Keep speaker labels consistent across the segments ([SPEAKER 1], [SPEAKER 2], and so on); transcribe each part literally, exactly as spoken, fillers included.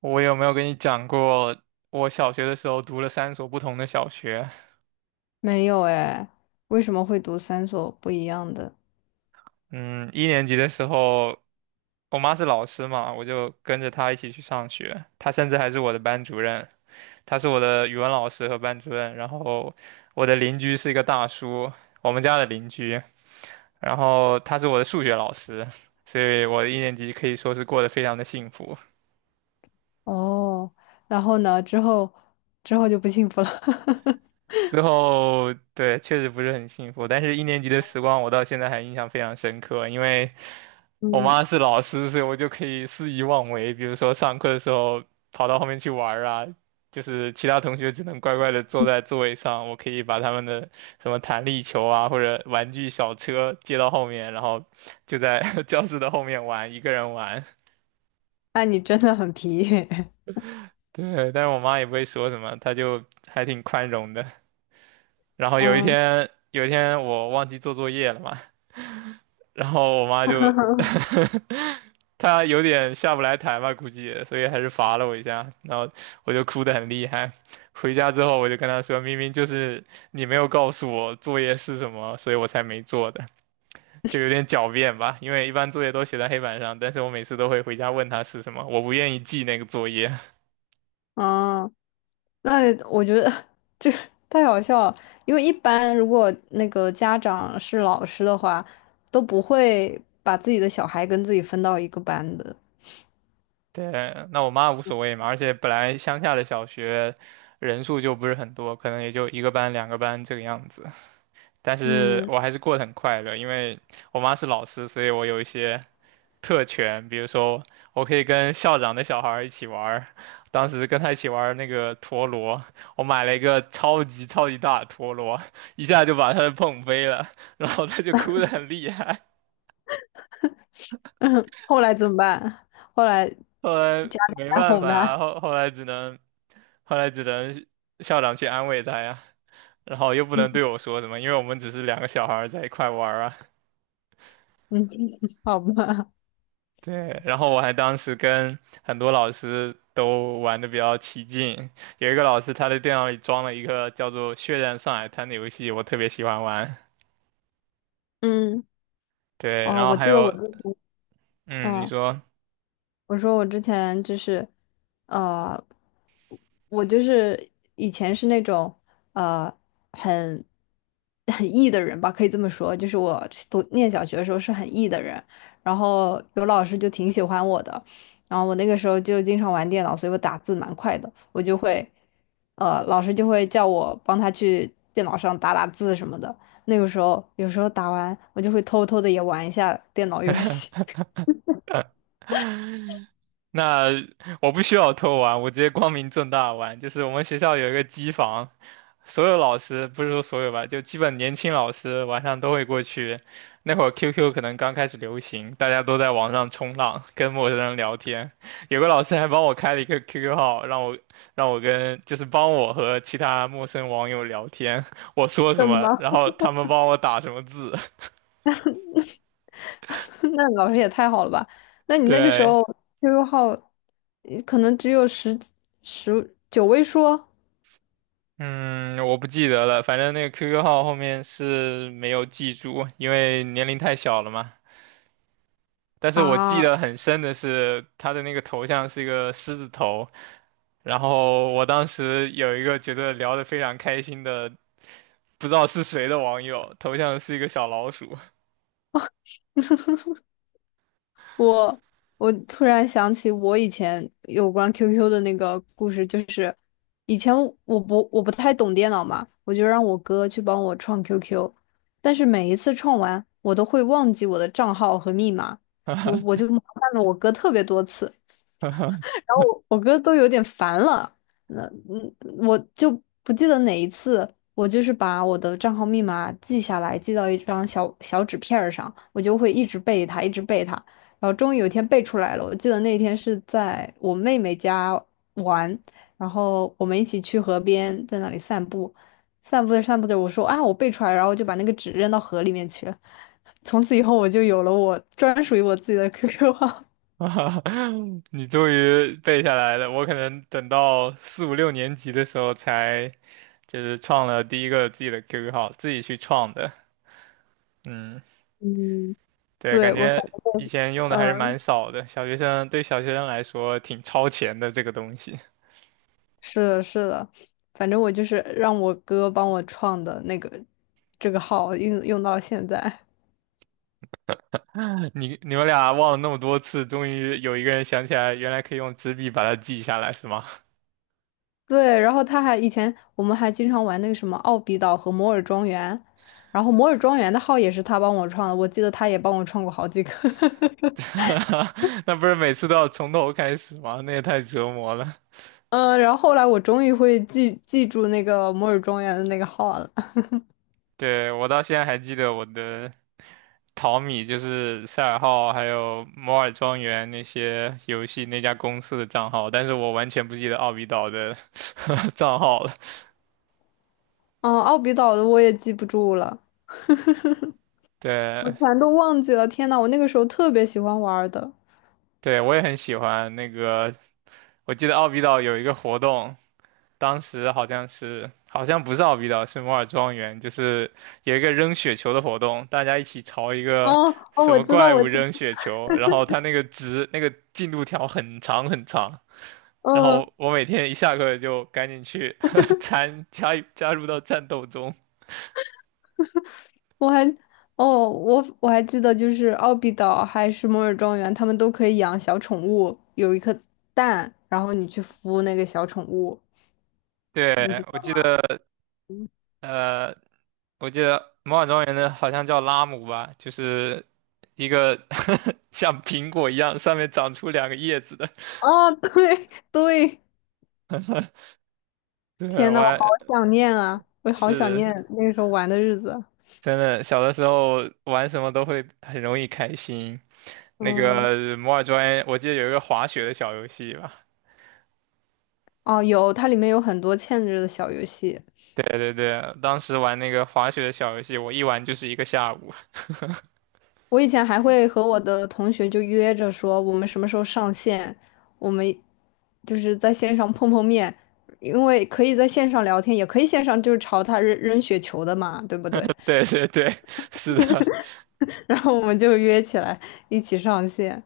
[SPEAKER 1] 我有没有跟你讲过，我小学的时候读了三所不同的小学？
[SPEAKER 2] 没有哎，为什么会读三所不一样的？
[SPEAKER 1] 嗯，一年级的时候，我妈是老师嘛，我就跟着她一起去上学。她甚至还是我的班主任，她是我的语文老师和班主任。然后我的邻居是一个大叔，我们家的邻居。然后他是我的数学老师，所以我的一年级可以说是过得非常的幸福。
[SPEAKER 2] 哦，然后呢，之后之后就不幸福了。
[SPEAKER 1] 之后，对，确实不是很幸福，但是一年级的时光我到现在还印象非常深刻，因为我
[SPEAKER 2] 嗯，
[SPEAKER 1] 妈是老师，所以我就可以肆意妄为，比如说上课的时候跑到后面去玩儿啊，就是其他同学只能乖乖的坐在座位上，我可以把他们的什么弹力球啊或者玩具小车接到后面，然后就在 教室的后面玩，一个人玩。
[SPEAKER 2] 那你真的很皮。
[SPEAKER 1] 对，但是我妈也不会说什么，她就还挺宽容的。然后有一
[SPEAKER 2] 嗯
[SPEAKER 1] 天，有一天我忘记做作业了嘛，然后我妈就 他有点下不来台吧，估计，所以还是罚了我一下，然后我就哭得很厉害。回家之后我就跟他说，明明就是你没有告诉我作业是什么，所以我才没做的，就有点狡辩吧。因为一般作业都写在黑板上，但是我每次都会回家问他是什么，我不愿意记那个作业。
[SPEAKER 2] 嗯，那我觉得 这个太好笑了，因为一般如果那个家长是老师的话，都不会把自己的小孩跟自己分到一个班的。
[SPEAKER 1] 对，那我妈无所谓嘛，而且本来乡下的小学人数就不是很多，可能也就一个班、两个班这个样子。但是
[SPEAKER 2] 嗯，
[SPEAKER 1] 我还是过得很快乐，因为我妈是老师，所以我有一些特权，比如说我可以跟校长的小孩儿一起玩儿当时跟他一起玩儿那个陀螺，我买了一个超级超级大的陀螺，一下就把他碰飞了，然后他就哭得很厉害，
[SPEAKER 2] 后来怎么办？后来家
[SPEAKER 1] 后来
[SPEAKER 2] 长
[SPEAKER 1] 没
[SPEAKER 2] 来
[SPEAKER 1] 办
[SPEAKER 2] 哄
[SPEAKER 1] 法啊，
[SPEAKER 2] 他。
[SPEAKER 1] 后后来只能后来只能校长去安慰他呀，然后又不能对 我说什么，因为我们只是两个小孩儿在一块玩儿啊。
[SPEAKER 2] 嗯，好吧。
[SPEAKER 1] 对，然后我还当时跟很多老师都玩的比较起劲，有一个老师他的电脑里装了一个叫做《血战上海滩》的游戏，我特别喜欢玩。
[SPEAKER 2] 嗯，
[SPEAKER 1] 对，
[SPEAKER 2] 哦，
[SPEAKER 1] 然后
[SPEAKER 2] 我
[SPEAKER 1] 还
[SPEAKER 2] 记得
[SPEAKER 1] 有，
[SPEAKER 2] 我之前，
[SPEAKER 1] 嗯，你
[SPEAKER 2] 嗯，
[SPEAKER 1] 说。
[SPEAKER 2] 我说我之前就是，呃，我就是以前是那种呃很很 E 的人吧，可以这么说，就是我读念小学的时候是很 E 的人，然后有老师就挺喜欢我的，然后我那个时候就经常玩电脑，所以我打字蛮快的，我就会，呃，老师就会叫我帮他去电脑上打打字什么的，那个时候有时候打完我就会偷偷的也玩一下电脑游戏。
[SPEAKER 1] 那我不需要偷玩，我直接光明正大玩。就是我们学校有一个机房，所有老师不是说所有吧，就基本年轻老师晚上都会过去。那会儿 Q Q 可能刚开始流行，大家都在网上冲浪，跟陌生人聊天。有个老师还帮我开了一个 Q Q 号，让我让我跟就是帮我和其他陌生网友聊天，我说什
[SPEAKER 2] 什
[SPEAKER 1] 么，
[SPEAKER 2] 么？
[SPEAKER 1] 然后他们帮我打什么字。
[SPEAKER 2] 那老师也太好了吧？那你那个时
[SPEAKER 1] 对，
[SPEAKER 2] 候 Q Q 号呃可能只有十几十九位数
[SPEAKER 1] 嗯，我不记得了，反正那个 Q Q 号后面是没有记住，因为年龄太小了嘛。但是我记
[SPEAKER 2] 啊！
[SPEAKER 1] 得很深的是他的那个头像是一个狮子头，然后我当时有一个觉得聊得非常开心的，不知道是谁的网友，头像是一个小老鼠。
[SPEAKER 2] 我我突然想起我以前有关 Q Q 的那个故事，就是以前我不我不太懂电脑嘛，我就让我哥去帮我创 Q Q，但是每一次创完，我都会忘记我的账号和密码，我我就麻烦了我哥特别多次。然后我我哥都有点烦了，那嗯，我就不记得哪一次，我就是把我的账号密码记下来，记到一张小小纸片儿上，我就会一直背它，一直背它，然后终于有一天背出来了。我记得那天是在我妹妹家玩，然后我们一起去河边，在那里散步，散步着散步着，我说啊，我背出来了然后就把那个纸扔到河里面去了。从此以后，我就有了我专属于我自己的 Q Q 号。
[SPEAKER 1] 你终于背下来了，我可能等到四五六年级的时候才就是创了第一个自己的 Q Q 号，自己去创的。嗯。
[SPEAKER 2] 嗯，
[SPEAKER 1] 对，
[SPEAKER 2] 对，
[SPEAKER 1] 感
[SPEAKER 2] 我
[SPEAKER 1] 觉
[SPEAKER 2] 反
[SPEAKER 1] 以
[SPEAKER 2] 正，
[SPEAKER 1] 前用的还是
[SPEAKER 2] 嗯，
[SPEAKER 1] 蛮少的，小学生对小学生来说挺超前的这个东西。
[SPEAKER 2] 是的，是的，反正我就是让我哥帮我创的那个这个号用用到现在。
[SPEAKER 1] 你你们俩忘了那么多次，终于有一个人想起来，原来可以用纸笔把它记下来，是吗？
[SPEAKER 2] 对，然后他还以前我们还经常玩那个什么奥比岛和摩尔庄园，然后摩尔庄园的号也是他帮我创的，我记得他也帮我创过好几个。
[SPEAKER 1] 那不是每次都要从头开始吗？那也太折磨了。
[SPEAKER 2] 嗯，然后后来我终于会记记住那个摩尔庄园的那个号了。
[SPEAKER 1] 对，我到现在还记得我的淘米，就是赛尔号还有摩尔庄园那些游戏那家公司的账号，但是我完全不记得奥比岛的 账号了。
[SPEAKER 2] 嗯，奥比岛的我也记不住了，
[SPEAKER 1] 对，
[SPEAKER 2] 我全都忘记了。天呐，我那个时候特别喜欢玩儿的。
[SPEAKER 1] 对，我也很喜欢那个。我记得奥比岛有一个活动，当时好像是好像不是奥比岛，是摩尔庄园，就是有一个扔雪球的活动，大家一起朝一
[SPEAKER 2] 哦
[SPEAKER 1] 个
[SPEAKER 2] 哦，
[SPEAKER 1] 什
[SPEAKER 2] 我
[SPEAKER 1] 么
[SPEAKER 2] 知道，
[SPEAKER 1] 怪
[SPEAKER 2] 我
[SPEAKER 1] 物
[SPEAKER 2] 知
[SPEAKER 1] 扔雪球，然后它那个值那个进度条很长很长，然
[SPEAKER 2] 嗯，
[SPEAKER 1] 后我每天一下课就赶紧去 参加加入到战斗中。
[SPEAKER 2] 我还哦，我我还记得，就是奥比岛还是摩尔庄园，他们都可以养小宠物，有一颗蛋，然后你去孵那个小宠物，你
[SPEAKER 1] 对，
[SPEAKER 2] 知
[SPEAKER 1] 我记
[SPEAKER 2] 道？
[SPEAKER 1] 得。呃，我记得魔法庄园的好像叫拉姆吧，就是一个 像苹果一样上面长出两个叶子的。
[SPEAKER 2] 哦，对 对，
[SPEAKER 1] 对，
[SPEAKER 2] 天
[SPEAKER 1] 我
[SPEAKER 2] 呐，我好
[SPEAKER 1] 还
[SPEAKER 2] 想念啊，我好想
[SPEAKER 1] 是的
[SPEAKER 2] 念那个时候玩的日子。
[SPEAKER 1] 真的，小的时候玩什么都会很容易开心。那
[SPEAKER 2] 嗯，
[SPEAKER 1] 个摩尔庄园，我记得有一个滑雪的小游戏吧。
[SPEAKER 2] 哦，有，它里面有很多嵌着的小游戏。
[SPEAKER 1] 对对对，当时玩那个滑雪的小游戏，我一玩就是一个下午。
[SPEAKER 2] 我以前还会和我的同学就约着说，我们什么时候上线，我们就是在线上碰碰面，因为可以在线上聊天，也可以线上就是朝他扔扔雪球的嘛，对不 对？
[SPEAKER 1] 对对对，是的，
[SPEAKER 2] 然后我们就约起来一起上线。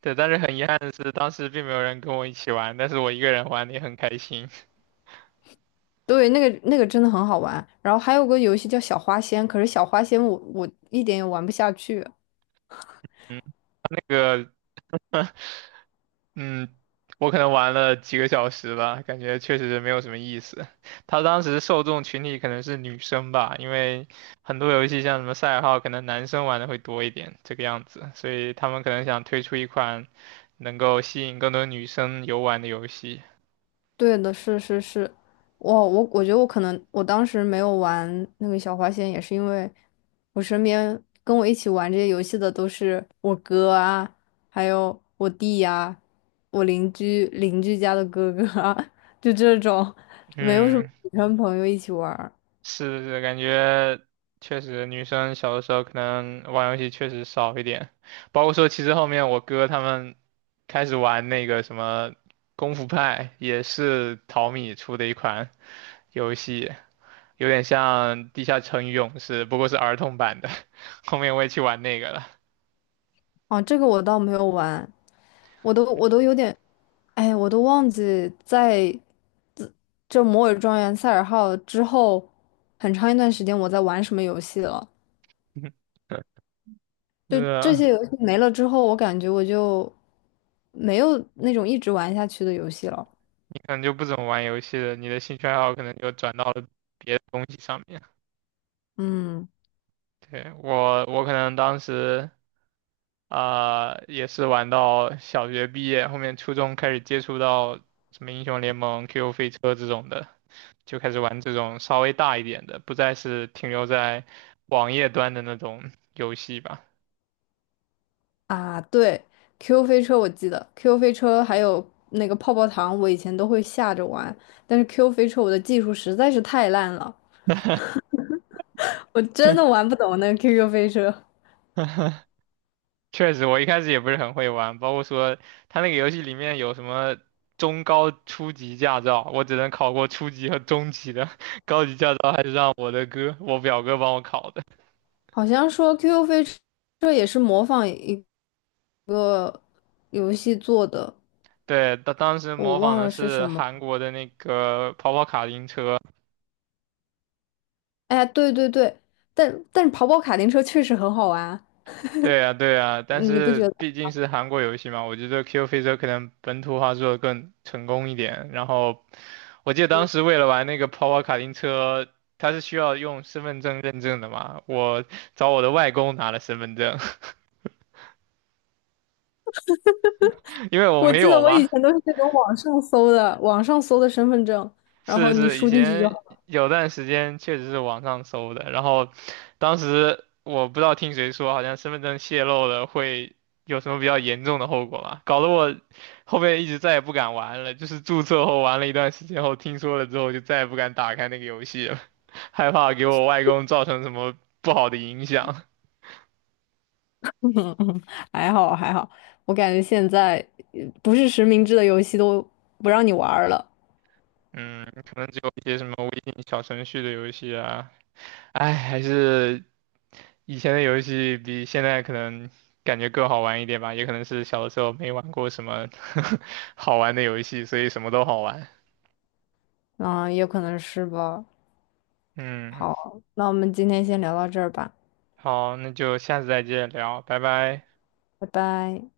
[SPEAKER 1] 对，但是很遗憾的是，当时并没有人跟我一起玩，但是我一个人玩的也很开心。
[SPEAKER 2] 对，那个那个真的很好玩。然后还有个游戏叫小花仙，可是小花仙我我一点也玩不下去。
[SPEAKER 1] 这个，嗯，我可能玩了几个小时吧，感觉确实没有什么意思。他当时受众群体可能是女生吧，因为很多游戏像什么赛尔号，可能男生玩的会多一点，这个样子，所以他们可能想推出一款能够吸引更多女生游玩的游戏。
[SPEAKER 2] 对的，是是是，我我我觉得我可能我当时没有玩那个小花仙，也是因为我身边跟我一起玩这些游戏的都是我哥啊，还有我弟呀、啊我邻居邻居家的哥哥啊，就这种，没有什么
[SPEAKER 1] 嗯，
[SPEAKER 2] 女生朋友一起玩儿
[SPEAKER 1] 是是，感觉确实女生小的时候可能玩游戏确实少一点，包括说其实后面我哥他们开始玩那个什么功夫派，也是淘米出的一款游戏，有点像《地下城与勇士》，不过是儿童版的。后面我也去玩那个了。
[SPEAKER 2] 哦，这个我倒没有玩，我都我都有点，哎，我都忘记在自这《摩尔庄园》《塞尔号》之后很长一段时间我在玩什么游戏了。
[SPEAKER 1] 是
[SPEAKER 2] 就这
[SPEAKER 1] 啊，
[SPEAKER 2] 些游戏没了之后，我感觉我就没有那种一直玩下去的游戏了。
[SPEAKER 1] 你可能就不怎么玩游戏了，你的兴趣爱好可能就转到了别的东西上面。
[SPEAKER 2] 嗯
[SPEAKER 1] 对，我，我可能当时。啊、也是玩到小学毕业，后面初中开始接触到什么英雄联盟、Q Q 飞车这种的，就开始玩这种稍微大一点的，不再是停留在网页端的那种游戏吧。
[SPEAKER 2] 啊，对，Q q 飞车我记得，Q q 飞车还有那个泡泡糖，我以前都会下着玩，但是 Q 飞车我的技术实在是太烂了，我真的玩不懂那个 Q Q 飞车。
[SPEAKER 1] 确实，我一开始也不是很会玩，包括说他那个游戏里面有什么中高初级驾照，我只能考过初级和中级的，高级驾照还是让我的哥，我表哥帮我考的。
[SPEAKER 2] 好像说 Q Q 飞车也是模仿一个游戏做的，
[SPEAKER 1] 对，他当时
[SPEAKER 2] 我
[SPEAKER 1] 模仿
[SPEAKER 2] 忘
[SPEAKER 1] 的
[SPEAKER 2] 了是
[SPEAKER 1] 是
[SPEAKER 2] 什么。
[SPEAKER 1] 韩国的那个跑跑卡丁车。
[SPEAKER 2] 哎，对对对，但但是跑跑卡丁车确实很好玩，
[SPEAKER 1] 对呀，对呀，但
[SPEAKER 2] 你不
[SPEAKER 1] 是
[SPEAKER 2] 觉得？
[SPEAKER 1] 毕竟是韩国游戏嘛，我觉得 Q 飞车可能本土化做的更成功一点。然后我记得当时为了玩那个跑跑卡丁车，它是需要用身份证认证的嘛，我找我的外公拿了身份证，因为我
[SPEAKER 2] 我
[SPEAKER 1] 没
[SPEAKER 2] 记得
[SPEAKER 1] 有
[SPEAKER 2] 我以
[SPEAKER 1] 嘛。
[SPEAKER 2] 前都是那种网上搜的，网上搜的身份证，然
[SPEAKER 1] 是
[SPEAKER 2] 后你
[SPEAKER 1] 是，以
[SPEAKER 2] 输进去就
[SPEAKER 1] 前
[SPEAKER 2] 好
[SPEAKER 1] 有段时间确实是网上搜的，然后当时我不知道听谁说，好像身份证泄露了会有什么比较严重的后果嘛，搞得我后面一直再也不敢玩了，就是注册后玩了一段时间后，听说了之后就再也不敢打开那个游戏了，害怕给我外公造成什么不好的影响。
[SPEAKER 2] 还好还好，我感觉现在呃不是实名制的游戏都不让你玩儿了。
[SPEAKER 1] 嗯，可能只有一些什么微信小程序的游戏啊，哎，还是以前的游戏比现在可能感觉更好玩一点吧，也可能是小的时候没玩过什么 好玩的游戏，所以什么都好玩。
[SPEAKER 2] 嗯，也可能是吧。
[SPEAKER 1] 嗯，
[SPEAKER 2] 好，那我们今天先聊到这儿吧，
[SPEAKER 1] 好，那就下次再见聊，拜拜。
[SPEAKER 2] 拜拜。